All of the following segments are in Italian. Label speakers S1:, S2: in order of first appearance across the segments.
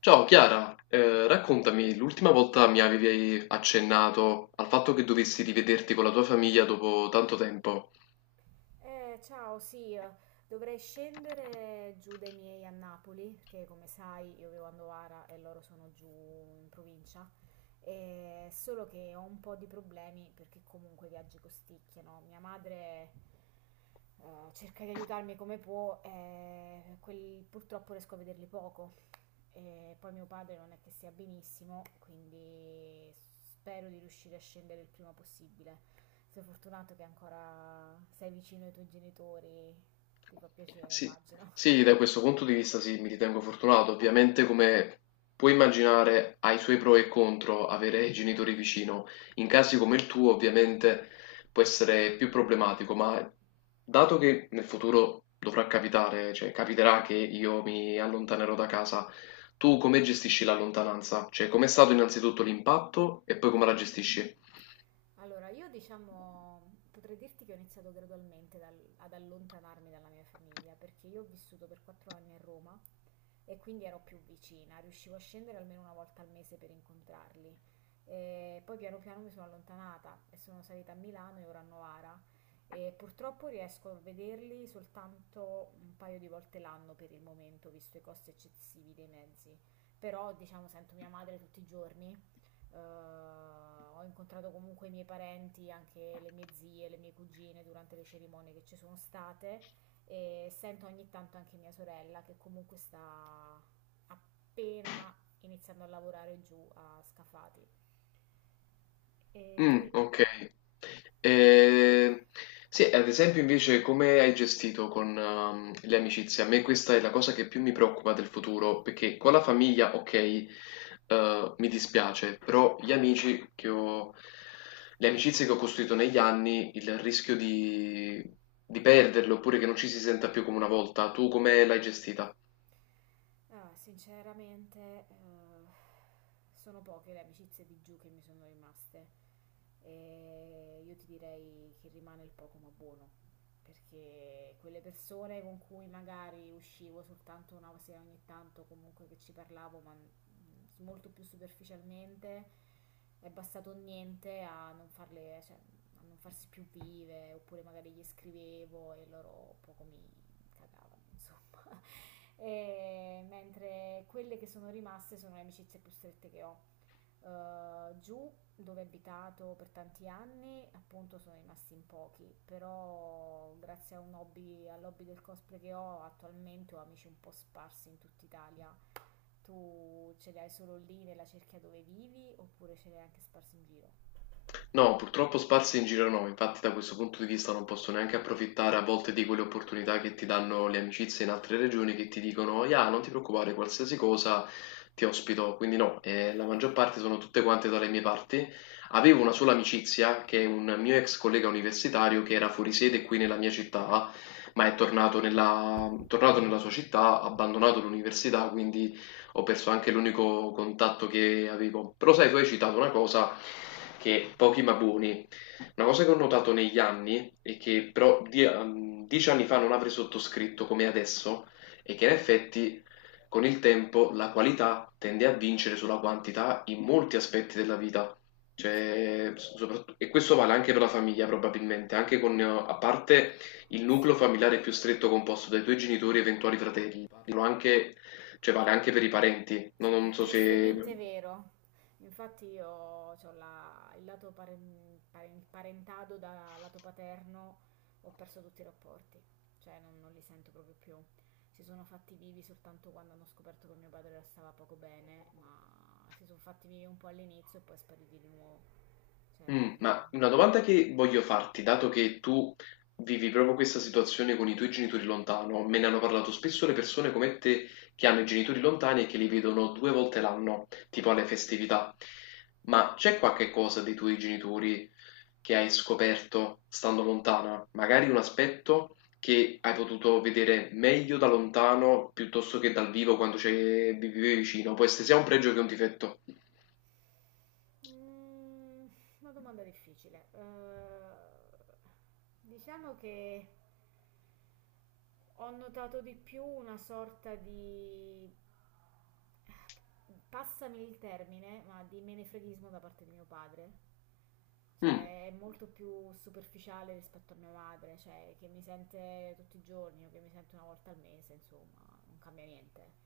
S1: Ciao Chiara, raccontami, l'ultima volta mi avevi accennato al fatto che dovessi rivederti con la tua famiglia dopo tanto tempo.
S2: Eh, ciao, sì, eh, dovrei scendere giù dai miei a Napoli, perché come sai io vivo a Novara e loro sono giù in provincia. Solo che ho un po' di problemi perché comunque i viaggi costicchiano. Mia madre cerca di aiutarmi come può, purtroppo riesco a vederli poco. E poi mio padre non è che sia benissimo, quindi spero di riuscire a scendere il prima possibile. Sei fortunato che ancora sei vicino ai tuoi genitori, ti fa piacere,
S1: Sì,
S2: immagino.
S1: sì, da questo punto di vista sì, mi ritengo fortunato. Ovviamente, come puoi immaginare, ha i suoi pro e contro avere i genitori vicino. In casi come il tuo, ovviamente, può essere più problematico, ma dato che nel futuro dovrà capitare, cioè capiterà che io mi allontanerò da casa, tu come gestisci la lontananza? Cioè, com'è stato innanzitutto l'impatto e poi come la gestisci?
S2: Allora, io diciamo, potrei dirti che ho iniziato gradualmente ad allontanarmi dalla mia famiglia, perché io ho vissuto per 4 anni a Roma e quindi ero più vicina, riuscivo a scendere almeno una volta al mese per incontrarli. E poi piano piano mi sono allontanata e sono salita a Milano e ora a Novara, e purtroppo riesco a vederli soltanto un paio di volte l'anno per il momento, visto i costi eccessivi dei mezzi. Però, diciamo, sento mia madre tutti i giorni. Ho incontrato comunque i miei parenti, anche le mie zie, le mie cugine, durante le cerimonie che ci sono state, e sento ogni tanto anche mia sorella, che comunque sta appena iniziando a lavorare giù a Scafati. E tu,
S1: Mm, ok. Eh, sì, ad esempio invece come hai gestito con le amicizie? A me questa è la cosa che più mi preoccupa del futuro, perché con la famiglia, ok, mi dispiace, però gli amici che ho, le amicizie che ho costruito negli anni, il rischio di perderle oppure che non ci si senta più come una volta, tu come l'hai gestita?
S2: ah, sinceramente, eh, sono poche le amicizie di giù che mi sono rimaste. E io ti direi che rimane il poco ma buono, perché quelle persone con cui magari uscivo soltanto una sera ogni tanto, comunque che ci parlavo, ma molto più superficialmente, è bastato niente a non farle, cioè, a non farsi più vive, oppure magari gli scrivevo e loro poco mi cagavano, insomma. E mentre quelle che sono rimaste sono le amicizie più strette che ho. Giù dove ho abitato per tanti anni, appunto sono rimasti in pochi, però grazie a un hobby, all'hobby del cosplay che ho attualmente, ho amici un po' sparsi in tutta Italia. Tu ce li hai solo lì nella cerchia dove vivi, oppure ce li hai anche sparsi in giro?
S1: No, purtroppo sparsi in giro no, infatti da questo punto di vista non posso neanche approfittare a volte di quelle opportunità che ti danno le amicizie in altre regioni che ti dicono, ya, non ti preoccupare, qualsiasi cosa ti ospito, quindi no, la maggior parte sono tutte quante dalle mie parti. Avevo una sola amicizia che è un mio ex collega universitario che era fuori sede qui nella mia città, ma è tornato tornato nella sua città, ha abbandonato l'università, quindi ho perso anche l'unico contatto che avevo. Però sai, tu hai citato una cosa che pochi ma buoni, una cosa che ho notato negli anni e che però 10 anni fa non avrei sottoscritto come adesso è che in effetti con il tempo la qualità tende a vincere sulla quantità in molti aspetti della vita.
S2: Sì.
S1: Cioè, e questo vale anche per la famiglia probabilmente, anche con, a parte il nucleo familiare più stretto composto dai tuoi genitori e eventuali fratelli, parlo anche, cioè vale anche per i parenti,
S2: Sì,
S1: non
S2: è
S1: so se
S2: tristemente vero. Infatti io ho la, il lato il parentado da lato paterno, ho perso tutti i rapporti, cioè non, non li sento proprio più. Si sono fatti vivi soltanto quando hanno scoperto che mio padre stava poco bene, ma si sono fatti vivi un po' all'inizio e poi spariti di nuovo. Cioè
S1: Mm,
S2: non...
S1: ma una domanda che voglio farti, dato che tu vivi proprio questa situazione con i tuoi genitori lontano, me ne hanno parlato spesso le persone come te che hanno i genitori lontani e che li vedono 2 volte l'anno, tipo alle festività. Ma c'è qualche cosa dei tuoi genitori che hai scoperto stando lontana? Magari un aspetto che hai potuto vedere meglio da lontano piuttosto che dal vivo quando ci vivevi vicino, può essere sia un pregio che un difetto.
S2: Mm, una domanda difficile. Diciamo che... Ho notato di più una sorta di, passami il termine, ma di menefreghismo da parte di mio padre.
S1: Mm.
S2: Cioè, è molto più superficiale rispetto a mia madre, cioè, che mi sente tutti i giorni o che mi sente una volta al mese, insomma, non cambia niente.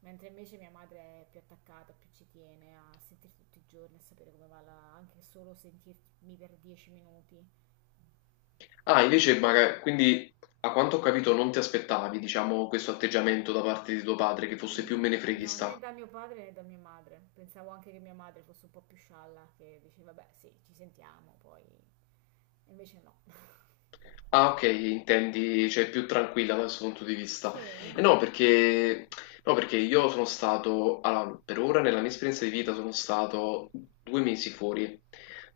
S2: Mentre invece mia madre è più attaccata, più ci tiene a sentirti tutti i giorni, a sapere come va, anche solo sentirmi per 10 minuti.
S1: Ah, invece, magari, quindi a quanto ho capito non ti aspettavi, diciamo, questo atteggiamento da parte di tuo padre, che fosse più
S2: Mm, no, né
S1: menefreghista.
S2: da mio padre né da mia madre. Pensavo anche che mia madre fosse un po' più scialla, che diceva, beh, sì, ci sentiamo, poi... Invece no.
S1: Ah, ok, intendi, cioè più tranquilla da questo punto di vista.
S2: Sì,
S1: E no, perché io sono stato, allora, per ora nella mia esperienza di vita sono stato 2 mesi fuori,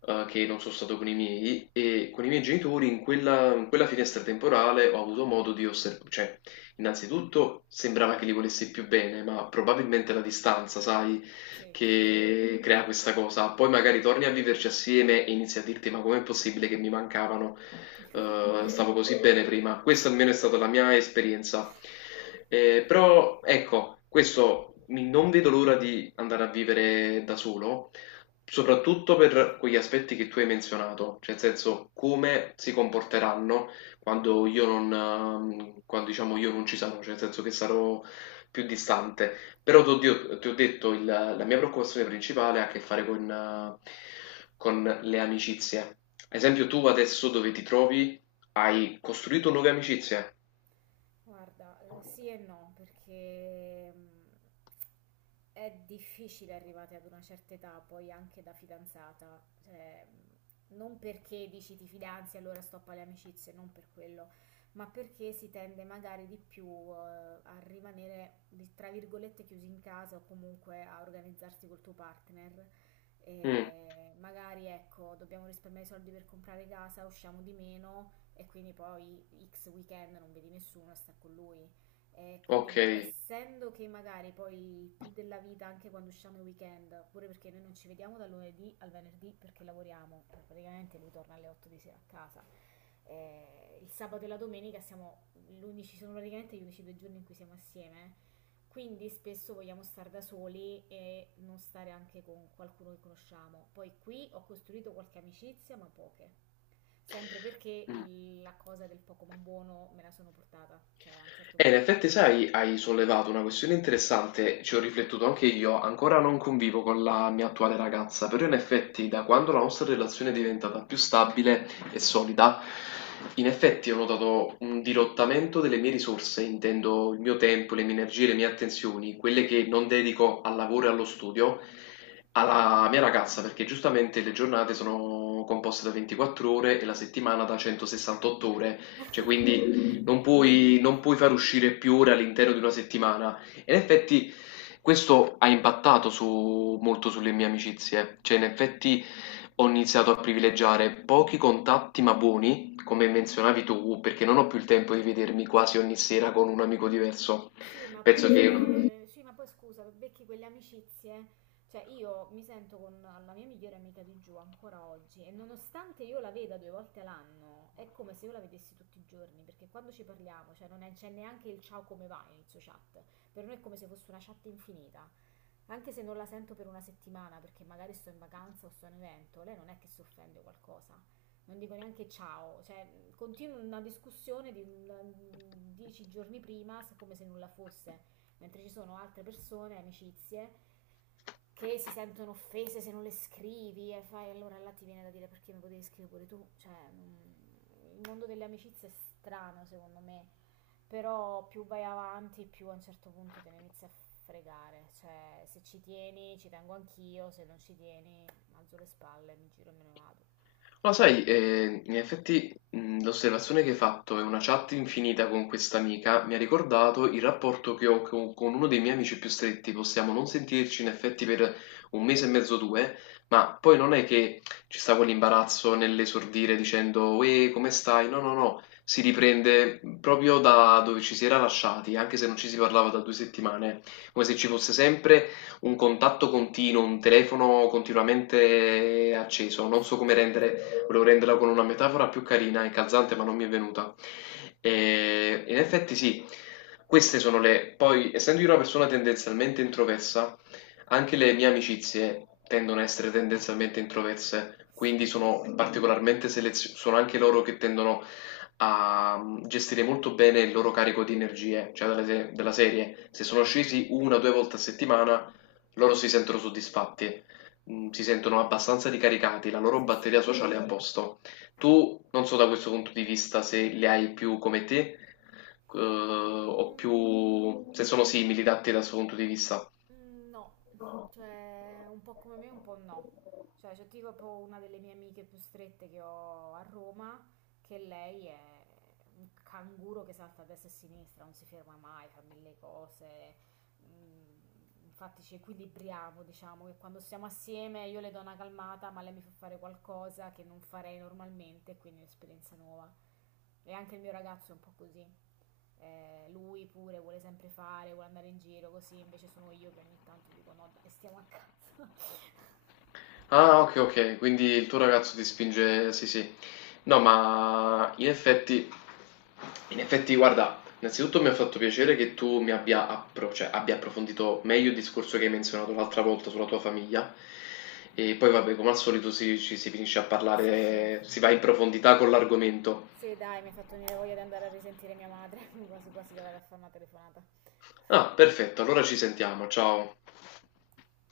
S1: che non sono stato con i miei, e con i miei genitori in quella finestra temporale ho avuto modo di osservare, cioè, innanzitutto sembrava che li volessi più bene, ma probabilmente la distanza, sai,
S2: sì.
S1: che crea questa cosa. Poi magari torni a viverci assieme e inizi a dirti, ma com'è possibile che mi mancavano? Stavo così bene prima. Questa almeno è stata la mia esperienza. Però ecco, non vedo l'ora di andare a vivere da solo, soprattutto per quegli aspetti che tu hai menzionato, cioè nel senso come si comporteranno quando io non, quando, diciamo, io non ci sarò, cioè nel senso che sarò più distante. Però ti ho detto, la mia preoccupazione principale ha a che fare eh, con le amicizie. Ad esempio, tu adesso dove ti trovi hai costruito nuove amicizie?
S2: Guarda, sì e no, perché è difficile arrivate ad una certa età, poi anche da fidanzata, cioè, non perché dici ti fidanzi e allora stoppa le amicizie, non per quello, ma perché si tende magari di più eh, a rimanere, tra virgolette, chiusi in casa o comunque a organizzarsi col tuo partner.
S1: Mm,
S2: E magari ecco, dobbiamo risparmiare i soldi per comprare casa, usciamo di meno, e quindi poi X weekend non vedi nessuno, sta con lui. E quindi
S1: ok.
S2: essendo che magari poi più della vita anche quando usciamo il weekend, pure perché noi non ci vediamo dal lunedì al venerdì perché lavoriamo, poi praticamente lui torna alle 8 di sera a casa. Il sabato e la domenica siamo l'unici, sono praticamente gli unici due giorni in cui siamo assieme. Quindi spesso vogliamo stare da soli e non stare anche con qualcuno che conosciamo. Poi qui ho costruito qualche amicizia, ma poche. Sempre perché
S1: Mm.
S2: la cosa del poco ma buono me la sono portata, cioè a un certo
S1: In
S2: punto.
S1: effetti, sai, hai sollevato una questione interessante, ci ho riflettuto anche io, ancora non convivo con la mia attuale ragazza, però in effetti da quando la nostra relazione è diventata più stabile e solida, in effetti ho notato un dirottamento delle mie risorse, intendo il mio tempo, le mie energie, le mie attenzioni, quelle che non dedico al lavoro e allo studio, alla mia ragazza, perché giustamente le giornate sono composte da 24 ore e la settimana da 168 ore, cioè quindi non puoi far uscire più ore all'interno di una settimana. E in effetti questo ha molto sulle mie amicizie, cioè in effetti ho iniziato a privilegiare pochi contatti ma buoni, come menzionavi tu, perché non ho più il tempo di vedermi quasi ogni sera con un amico diverso.
S2: Sì, ma poi
S1: Penso che
S2: c'è... Sì, ma poi scusa, becchi quelle amicizie. Cioè, io mi sento con la mia migliore amica di giù ancora oggi, e nonostante io la veda due volte all'anno, è come se io la vedessi tutti i giorni, perché quando ci parliamo, cioè non è- c'è neanche il ciao come va inizio chat. Per noi è come se fosse una chat infinita, anche se non la sento per una settimana perché magari sto in vacanza o sto in evento, lei non è che si offende o qualcosa. Non dico neanche ciao, cioè continuo una discussione di 10 giorni prima come se nulla fosse, mentre ci sono altre persone, amicizie, che si sentono offese se non le scrivi, e fai allora là ti viene da dire perché mi potevi scrivere pure tu, cioè, il mondo delle amicizie è strano secondo me, però più vai avanti più a un certo punto te ne inizi a fregare, cioè se ci tieni ci tengo anch'io, se non ci tieni alzo le spalle, mi giro e me ne vado.
S1: ma sai, in effetti l'osservazione che hai fatto e una chat infinita con questa amica mi ha ricordato il rapporto che ho con, uno dei miei amici più stretti. Possiamo non sentirci in effetti per un mese e mezzo o due, ma poi non è che ci sta quell'imbarazzo nell'esordire dicendo «Uè, come stai?» No, no, no, si riprende proprio da dove ci si era lasciati, anche se non ci si parlava da due settimane, come se ci fosse sempre un contatto continuo, un telefono continuamente acceso. Non
S2: Sì,
S1: so come
S2: esatto.
S1: rendere, volevo renderla con una metafora più carina e calzante, ma non mi è venuta. E in effetti sì, queste sono le... Poi, essendo io una persona tendenzialmente introversa, anche le mie amicizie tendono a essere tendenzialmente introverse,
S2: Sì,
S1: quindi sono particolarmente selezionate, sono anche loro che tendono a gestire molto bene il loro carico di energie, della serie. Se sono scesi una o due volte a settimana, loro si sentono soddisfatti, mhmm, si sentono abbastanza ricaricati, la loro
S2: sì, sì.
S1: batteria sociale è a posto. Tu non so da questo punto di vista se li hai più come te, o
S2: Mm,
S1: più se sono simili da te da questo punto di vista.
S2: mm, no, cioè un po' come me, un po' no. Cioè, c'è tipo proprio una delle mie amiche più strette che ho a Roma, che lei è un canguro che salta a destra e a sinistra, non si ferma mai, fa mille cose. Mm, infatti ci equilibriamo, diciamo che quando siamo assieme io le do una calmata, ma lei mi fa fare qualcosa che non farei normalmente, quindi è un'esperienza nuova. E anche il mio ragazzo è un po' così. Lui pure vuole sempre fare, vuole andare in giro così, invece sono io che ogni tanto dico no, dai, stiamo a casa.
S1: Ah, ok, ok, quindi il tuo ragazzo ti spinge, sì, sì. No, ma in effetti, guarda, innanzitutto mi ha fatto piacere che tu mi abbia, abbia approfondito meglio il discorso che hai menzionato l'altra volta sulla tua famiglia. E poi, vabbè, come al solito ci si finisce a
S2: Sì, sì.
S1: parlare, si va in profondità con l'argomento.
S2: Sì, dai, mi ha fatto venire voglia di andare a risentire mia madre, quasi quasi le vado a fare una telefonata.
S1: Ah, perfetto, allora ci sentiamo, ciao.